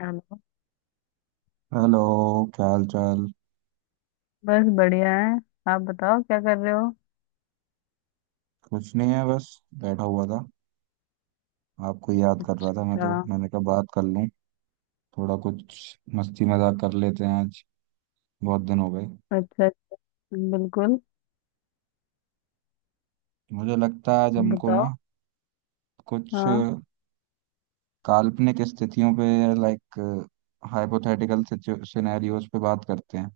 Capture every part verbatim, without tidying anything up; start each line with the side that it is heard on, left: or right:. left: Hello.
right: Hello. क्या हाल चाल।
left: बस बढ़िया है। आप बताओ क्या कर रहे हो।
right: कुछ नहीं है, बस बैठा हुआ था। आपको याद कर रहा था मैं,
left: अच्छा।
right: तो मैंने कहा बात कर लूं। थोड़ा कुछ मस्ती मजाक कर लेते हैं आज, बहुत दिन हो गए।
left: अच्छा। बिल्कुल।
right: मुझे लगता है आज हमको ना
left: बताओ।
right: कुछ
left: हाँ।
right: काल्पनिक स्थितियों पे, लाइक हाइपोथेटिकल सिनेरियोज पे बात करते हैं।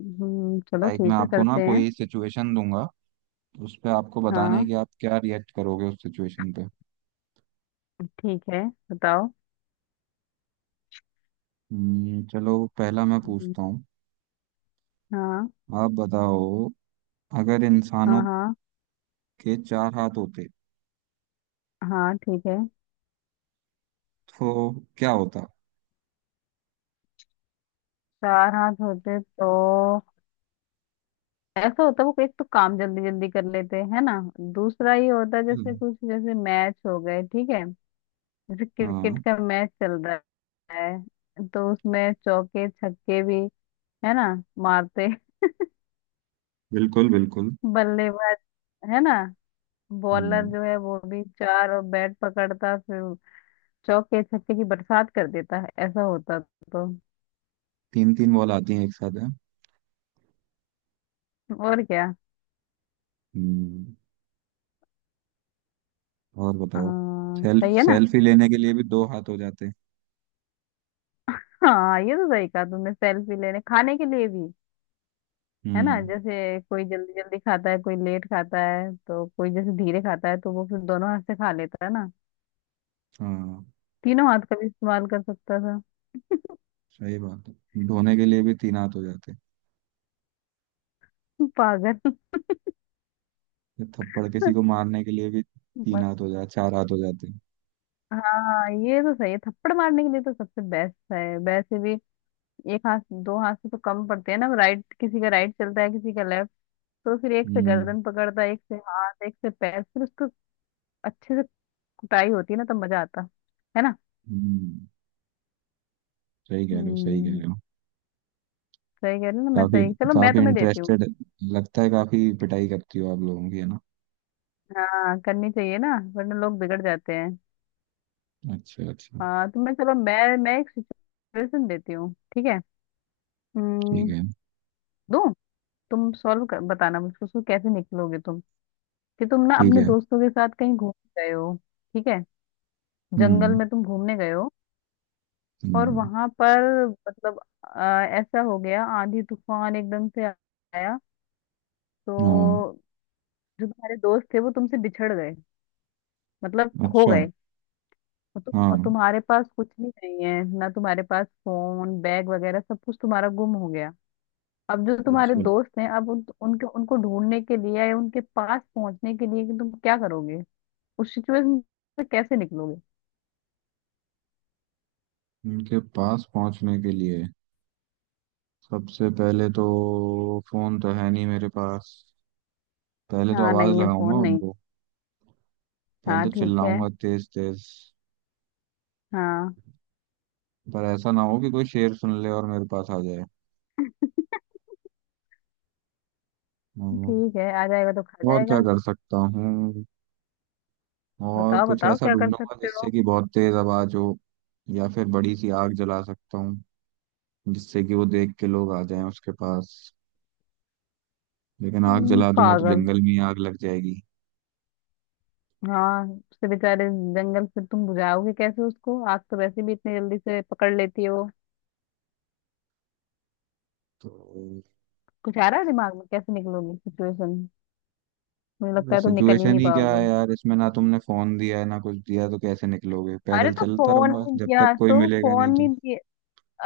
left: हम्म, चलो
right: लाइक मैं
left: ठीक है
right: आपको ना
left: करते हैं।
right: कोई सिचुएशन दूंगा, उस पे आपको बताना है
left: हाँ
right: कि आप क्या रिएक्ट करोगे उस सिचुएशन पे।
left: ठीक है। बताओ।
right: हम्म, चलो पहला मैं
left: हम्म।
right: पूछता हूँ।
left: हाँ
right: आप बताओ, अगर इंसानों
left: हाँ। हाँ।
right: के चार हाथ होते
left: हाँ ठीक है।
right: तो क्या होता।
left: चार हाथ होते तो ऐसा होता। वो एक तो काम जल्दी जल्दी कर लेते हैं ना। दूसरा ये होता है, जैसे
right: हम्म,
left: कुछ जैसे मैच हो गए ठीक है, जैसे क्रिकेट
right: हाँ।
left: का मैच चल रहा है तो उसमें चौके छक्के भी है ना मारते
right: बिल्कुल बिल्कुल।
left: बल्लेबाज, है ना। बॉलर
right: हम्म
left: जो है वो भी चार और बैट पकड़ता फिर चौके छक्के की बरसात कर देता है। ऐसा होता तो।
right: तीन तीन बॉल आती हैं एक साथ है।
left: और क्या।
right: हम्म और बताओ।
left: हाँ,
right: सेल्फ
left: सही है ना।
right: सेल्फी लेने के लिए भी दो हाथ हो जाते।
left: हाँ ये तो सही कहा तुमने, सेल्फी लेने खाने के लिए भी, है ना।
right: हम्म
left: जैसे कोई जल्दी जल्दी खाता है, कोई लेट खाता है, तो कोई जैसे धीरे खाता है तो वो फिर दोनों हाथ से खा लेता है ना।
right: हाँ,
left: तीनों हाथ का भी इस्तेमाल कर सकता था।
right: सही बात है, धोने के लिए भी तीन हाथ हो जाते।
left: पागल।
right: या थप्पड़ किसी को मारने के लिए भी तीन
left: मत-
right: हाथ हो जाते, चार हाथ हो जाते।
left: हाँ ये तो सही है, थप्पड़ मारने के लिए तो सबसे बेस्ट है। वैसे भी एक हाथ दो हाथ से तो कम पड़ते हैं ना। राइट, किसी का राइट चलता है किसी का लेफ्ट। तो फिर एक से
right: हम्म
left: गर्दन पकड़ता है, एक से हाथ, एक से पैर, फिर उसको अच्छे से कुटाई होती है ना, तब मजा आता है ना।
right: हम्म सही कह रहे हो, सही कह
left: हम्म।
right: रहे हो।
left: सही कह रही हूँ ना मैं।
right: काफी
left: सही, चलो मैं
right: काफी
left: तुम्हें देती हूँ।
right: इंटरेस्टेड लगता है, काफी पिटाई करती हो आप लोगों की, है ना।
left: हाँ करनी चाहिए ना, वरना लोग बिगड़ जाते हैं।
right: अच्छा अच्छा।
left: हाँ तुम्हें चलो मैं मैं एक सिचुएशन देती हूँ ठीक है।
right: ठीक
left: हम्म।
right: है।
left: दूँ। तुम सॉल्व कर बताना मुझको, उसको कैसे निकलोगे तुम। कि तुम ना
right: ठीक
left: अपने
right: है।
left: दोस्तों के साथ कहीं घूमने गए हो। ठीक है। जंगल
right: हम्म
left: में तुम घूमने गए हो और
right: हम्म,
left: वहां पर मतलब अ, ऐसा हो गया, आंधी तूफान एकदम से आया
right: हाँ।
left: तो जो तुम्हारे दोस्त थे वो तुमसे बिछड़ गए, मतलब खो
right: अच्छा।
left: गए। और तुम
right: हाँ।
left: और तुम्हारे पास कुछ भी नहीं है ना, तुम्हारे पास फोन बैग वगैरह सब कुछ तुम्हारा गुम हो गया। अब जो तुम्हारे
right: अच्छा,
left: दोस्त हैं, अब उन, उनके उनको ढूंढने के लिए या उनके पास पहुंचने के लिए कि तुम क्या करोगे, उस सिचुएशन से कैसे निकलोगे।
right: उनके पास पहुंचने के लिए सबसे पहले तो फोन तो है नहीं मेरे पास। पहले तो
left: हाँ
right: आवाज
left: नहीं है,
right: लगाऊंगा
left: फोन नहीं।
right: उनको, पहले
left: हाँ
right: तो
left: ठीक है।
right: चिल्लाऊंगा तेज तेज।
left: हाँ
right: पर ऐसा ना हो कि कोई शेर सुन ले और मेरे पास आ जाए। हम्म,
left: ठीक है, आ जाएगा तो खा
right: और क्या
left: जाएगा।
right: कर सकता हूँ। और
left: बताओ
right: कुछ
left: बताओ,
right: ऐसा
left: क्या कर
right: ढूंढूंगा
left: सकते हो।
right: जिससे कि बहुत तेज आवाज हो। या फिर बड़ी सी आग जला सकता हूँ, जिससे कि वो देख के लोग आ जाएं उसके पास। लेकिन आग
left: हम्म,
right: जला दूंगा तो
left: पागल।
right: जंगल में ही आग लग जाएगी।
left: हाँ। उसके बेचारे जंगल से तुम बुझाओगे कैसे उसको, आग तो वैसे भी इतनी जल्दी से पकड़ लेती है वो।
right: तो
left: कुछ आ रहा है दिमाग में, कैसे निकलोगी सिचुएशन। मुझे लगता है तुम निकल ही
right: सिचुएशन
left: नहीं
right: ही क्या है
left: पाओगे।
right: यार इसमें, ना तुमने फोन दिया है ना कुछ दिया, तो कैसे निकलोगे।
left: अरे
right: पैदल
left: तो
right: चलता
left: फोन
right: रहूंगा
left: नहीं
right: जब तक
left: दिया
right: कोई
left: तो
right: मिलेगा
left: फोन
right: नहीं तो।
left: नहीं दिया।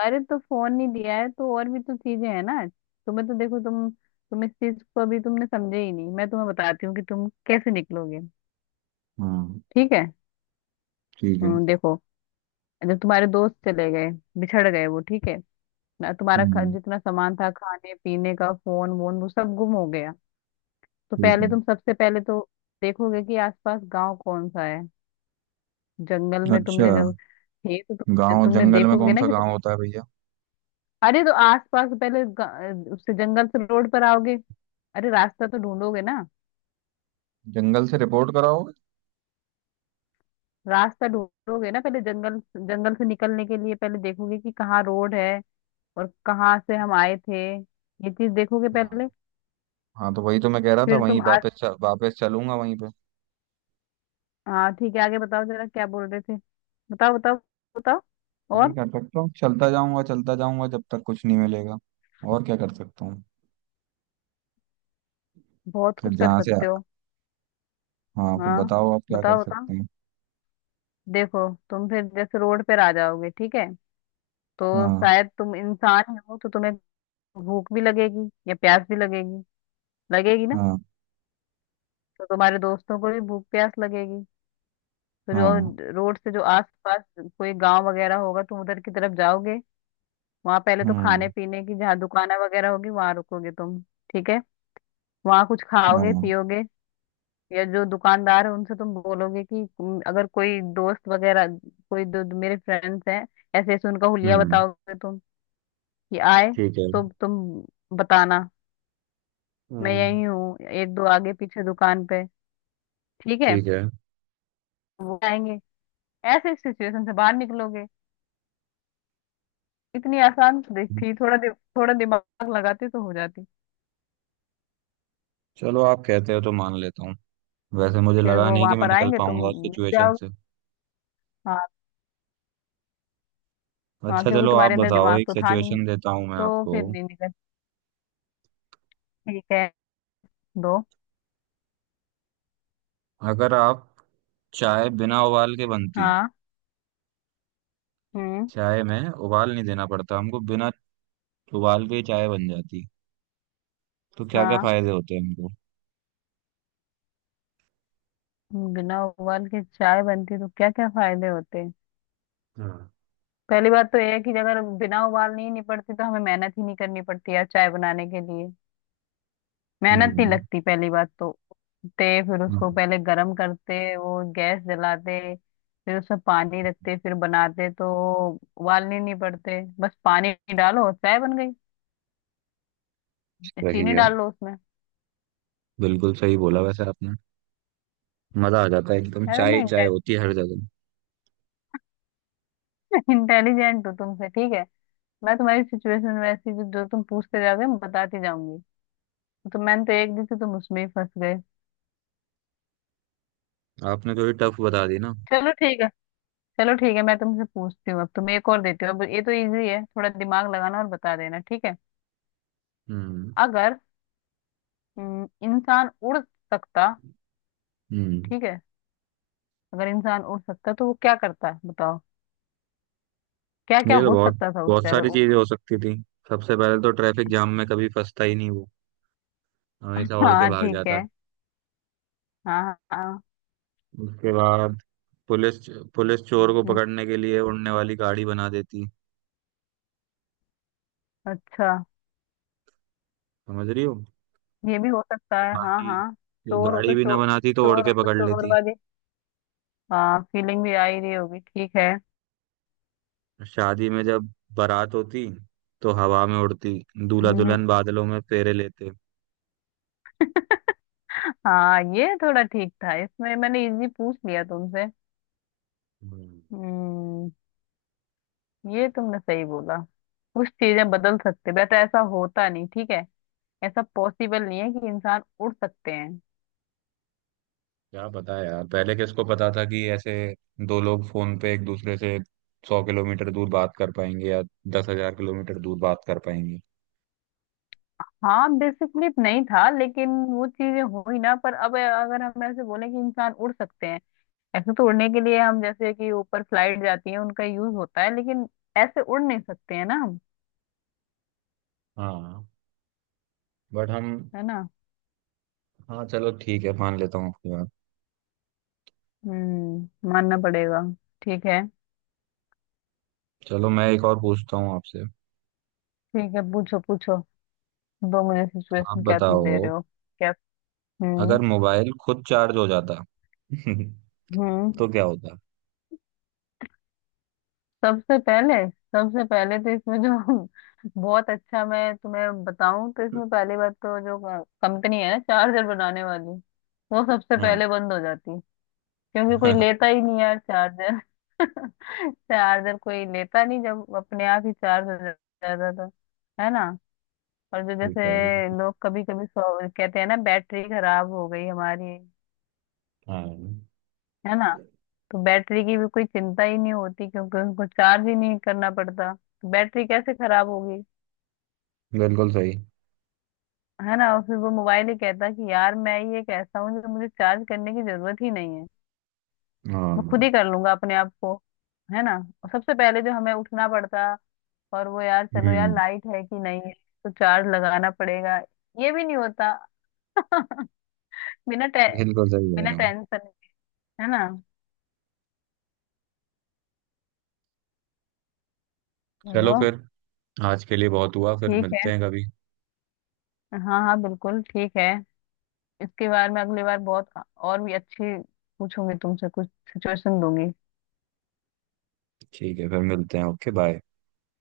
left: अरे तो फोन नहीं दिया है तो और भी तो चीजें हैं ना। तुम्हें तो देखो, तुम तुम इस चीज को अभी तुमने समझे ही नहीं। मैं तुम्हें बताती हूँ कि तुम कैसे निकलोगे।
right: हाँ
left: ठीक है।
right: ठीक है।
left: हम्म, देखो जब तुम्हारे दोस्त चले गए, बिछड़ गए वो ठीक है ना, तुम्हारा खा-
right: हम्म
left: जितना सामान था खाने पीने का, फोन वोन वो सब गुम हो गया। तो
right: ठीक
left: पहले तुम, सबसे पहले तो देखोगे कि आसपास गांव कौन सा है। जंगल
right: है।
left: में
right: अच्छा,
left: तुमने जब थे तो तुम,
right: गांव
left: तुमने
right: जंगल में
left: देखोगे
right: कौन
left: ना
right: सा
left: कि,
right: गांव होता है भैया।
left: अरे तो आसपास पहले गा- उससे जंगल से रोड पर आओगे। अरे रास्ता तो ढूंढोगे ना।
right: जंगल से रिपोर्ट कराओगे।
left: रास्ता ढूंढोगे ना पहले, जंगल, जंगल से निकलने के लिए पहले देखोगे कि कहाँ रोड है और कहाँ से हम आए थे। ये चीज देखोगे
right: हाँ,
left: पहले।
right: हाँ तो वही तो मैं कह रहा था,
left: फिर
right: वहीं
left: तुम,
right: वापस च- वापस चलूंगा वहीं पे।
left: हाँ ठीक है आगे बताओ जरा, क्या बोल रहे थे। बताओ बताओ। बताओ।
right: यही
left: और।
right: कर सकता हूँ, चलता जाऊंगा चलता जाऊंगा जब तक कुछ नहीं मिलेगा। और क्या कर सकता हूँ।
left: बहुत
right: फिर
left: कुछ कर
right: जहाँ से,
left: सकते हो।
right: हाँ फिर
left: हाँ
right: बताओ आप क्या कर
left: बताओ बताओ।
right: सकते हैं।
left: देखो तुम फिर जैसे रोड पर आ जाओगे ठीक है, तो
right: हाँ
left: शायद तुम इंसान ही हो तो तुम्हें भूख भी लगेगी या प्यास भी लगेगी। लगेगी ना।
right: हाँ
left: तो तुम्हारे दोस्तों को भी भूख प्यास लगेगी। तो
right: हाँ।
left: जो रोड से जो आसपास कोई गांव वगैरह होगा तुम उधर की तरफ जाओगे। वहां पहले तो
right: हम्म
left: खाने पीने की जहाँ दुकानें वगैरह होगी वहां रुकोगे तुम, ठीक है। वहां कुछ खाओगे
right: हाँ।
left: पियोगे या जो दुकानदार है उनसे तुम बोलोगे कि तुम- अगर कोई दोस्त वगैरह, कोई दो, दो मेरे फ्रेंड्स हैं ऐसे ऐसे, उनका हुलिया
right: हम्म
left: बताओगे तुम, कि आए
right: ठीक है।
left: तो तुम बताना, मैं
right: हम्म
left: यही हूँ एक दो आगे पीछे दुकान पे। ठीक है,
right: ठीक है।
left: वो आएंगे। ऐसे सिचुएशन से बाहर निकलोगे। इतनी आसान तो दिख- थी, थोड़ा दि, थोड़ा दिमाग लगाती तो हो जाती।
right: चलो आप कहते हो तो मान लेता हूँ, वैसे मुझे
left: फिर
right: लगा
left: वो
right: नहीं
left: वहां
right: कि मैं
left: पर
right: निकल
left: आएंगे, तुम
right: पाऊंगा उस
left: मिल
right: सिचुएशन
left: जाओगे।
right: से।
left: हाँ। हाँ
right: अच्छा,
left: क्योंकि
right: चलो आप
left: तुम्हारे अंदर
right: बताओ,
left: दिमाग
right: एक
left: तो था नहीं
right: सिचुएशन देता हूँ मैं
left: तो
right: आपको।
left: फिर नहीं निकल। ठीक है। दो।
right: अगर आप, चाय बिना उबाल के बनती,
left: हाँ। हम्म।
right: चाय में उबाल नहीं देना पड़ता हमको, बिना उबाल के ही चाय बन जाती, तो क्या क्या
left: हाँ,
right: फायदे होते हैं हमको।
left: बिना उबाल के चाय बनती तो क्या क्या फायदे होते हैं।
right: हाँ।
left: पहली बात तो यह है कि अगर बिना उबाल नहीं निपटती तो हमें मेहनत ही नहीं करनी पड़ती यार चाय बनाने के लिए। मेहनत नहीं
right: हम्म
left: लगती पहली बात तो। ते फिर
right: हाँ,
left: उसको पहले गरम करते, वो गैस जलाते फिर उसमें पानी रखते फिर बनाते तो, उबालने नहीं पड़ते, बस पानी डालो चाय बन गई।
right: सही
left: चीनी
right: है।
left: डाल लो उसमें।
right: बिल्कुल सही बोला वैसे आपने, मजा आ जाता है एकदम,
left: अरे
right: चाय ही
left: मैं
right: चाय होती है हर जगह।
left: इंटेलिजेंट हूँ तुमसे ठीक है। मैं तुम्हारी सिचुएशन वैसी, जो जो तुम पूछते जाओगे मैं बताती जाऊंगी। तो मैंने तो एक दी थी, तुम उसमें ही फंस गए।
right: आपने तो ये टफ बता दी ना।
left: चलो ठीक है। चलो ठीक है मैं तुमसे पूछती हूँ। अब तुम एक और देती हो अब, ये तो इजी है, थोड़ा दिमाग लगाना और बता देना। ठीक है
right: हम्म
left: अगर, हम्म, इंसान उड़ सकता
right: हम्म
left: ठीक है, अगर इंसान उड़ सकता तो वो क्या करता है बताओ। क्या क्या
right: ये तो
left: हो
right: बहुत,
left: सकता था
right: बहुत
left: उससे अगर
right: सारी
left: उड़।
right: चीजें हो सकती थी। सबसे पहले तो ट्रैफिक जाम में कभी फंसता ही नहीं वो, हमेशा उड़ के
left: हाँ
right: भाग
left: ठीक है।
right: जाता।
left: हाँ हाँ हाँ।
right: उसके बाद, पुलिस पुलिस चोर को
left: हम्म,
right: पकड़ने के लिए उड़ने वाली गाड़ी बना देती।
left: अच्छा,
right: समझ रही हो।
left: ये भी हो सकता
right: और
left: है, हाँ
right: बाकी,
left: हाँ।
right: ये
left: चोर हो
right: गाड़ी
left: तो
right: भी ना
left: चोर,
right: बनाती तो उड़
left: चोर हो
right: के
left: तो
right: पकड़
left: चोर
right: लेती।
left: वाली हाँ फीलिंग भी आ ही रही होगी ठीक है।
right: शादी में जब बारात होती तो हवा में उड़ती, दूल्हा
left: हम्म हम्म।
right: दुल्हन बादलों में फेरे लेते।
left: हाँ ये थोड़ा ठीक था, इसमें मैंने इजी पूछ लिया तुमसे।
right: हम्म,
left: हम्म। ये तुमने सही बोला। कुछ चीजें बदल सकते वैसे, ऐसा होता नहीं ठीक है। ऐसा पॉसिबल नहीं है कि इंसान उड़ सकते हैं।
right: क्या पता है यार, पहले किसको पता था कि ऐसे दो लोग फोन पे एक दूसरे से सौ किलोमीटर दूर बात कर पाएंगे, या दस हजार किलोमीटर दूर बात कर पाएंगे।
left: हाँ बेसिकली नहीं था लेकिन वो चीजें हुई ना, पर अब अगर हम ऐसे बोले कि इंसान उड़ सकते हैं, ऐसे तो। उड़ने के लिए हम जैसे कि ऊपर फ्लाइट जाती है उनका यूज होता है लेकिन ऐसे उड़ नहीं सकते हैं ना हम,
right: हाँ। बट हम
left: है ना।
right: हाँ चलो ठीक है मान लेता हूँ आपकी बात।
left: हम्म, मानना पड़ेगा। ठीक है।
right: चलो मैं एक और पूछता हूँ आपसे।
left: ठीक है पूछो पूछो, दो मुझे,
right: आप
left: सिचुएशन क्या तुम दे
right: बताओ,
left: रहे हो। क्या।
right: अगर
left: हम्म।
right: मोबाइल खुद चार्ज हो जाता
left: हम्म।
right: तो क्या होता।
left: सबसे पहले, सबसे पहले तो इसमें जो, बहुत अच्छा, मैं तुम्हें बताऊं तो इसमें पहली बात तो जो कंपनी है ना चार्जर बनाने वाली, वो सबसे
right: हाँ।
left: पहले बंद हो जाती क्योंकि कोई लेता ही नहीं यार चार्जर। चार्जर कोई लेता नहीं जब अपने आप ही चार्ज हो जाता था, है ना। और जो जैसे
right: ठीक है।
left: लोग कभी कभी कहते हैं ना, बैटरी खराब हो गई हमारी,
right: हाँ
left: है ना। तो बैटरी की भी कोई चिंता ही नहीं होती क्योंकि उनको चार्ज ही नहीं करना पड़ता तो बैटरी कैसे खराब होगी।
right: बिल्कुल सही।
left: है ना। और फिर वो मोबाइल ही कहता है कि यार मैं ये कैसा हूँ जो मुझे चार्ज करने की जरूरत ही नहीं है। मैं खुद
right: हाँ।
left: ही कर लूंगा अपने आप को, है ना। और सबसे पहले जो हमें उठना पड़ता और वो, यार चलो यार
right: हम्म
left: लाइट है कि नहीं है तो चार्ज लगाना पड़ेगा, ये भी नहीं होता। बिना टे,
right: बिल्कुल सही कह
left: बिना
right: रहे हो।
left: टेंशन, है ना।
right: चलो
left: चलो।
right: फिर, आज के लिए बहुत हुआ, फिर
left: ठीक है।
right: मिलते हैं कभी।
left: हाँ हाँ बिल्कुल ठीक है। इसके बारे में अगली बार बहुत, और भी अच्छी पूछूंगी तुमसे, कुछ सिचुएशन दूंगी।
right: ठीक है, फिर मिलते हैं, ओके बाय।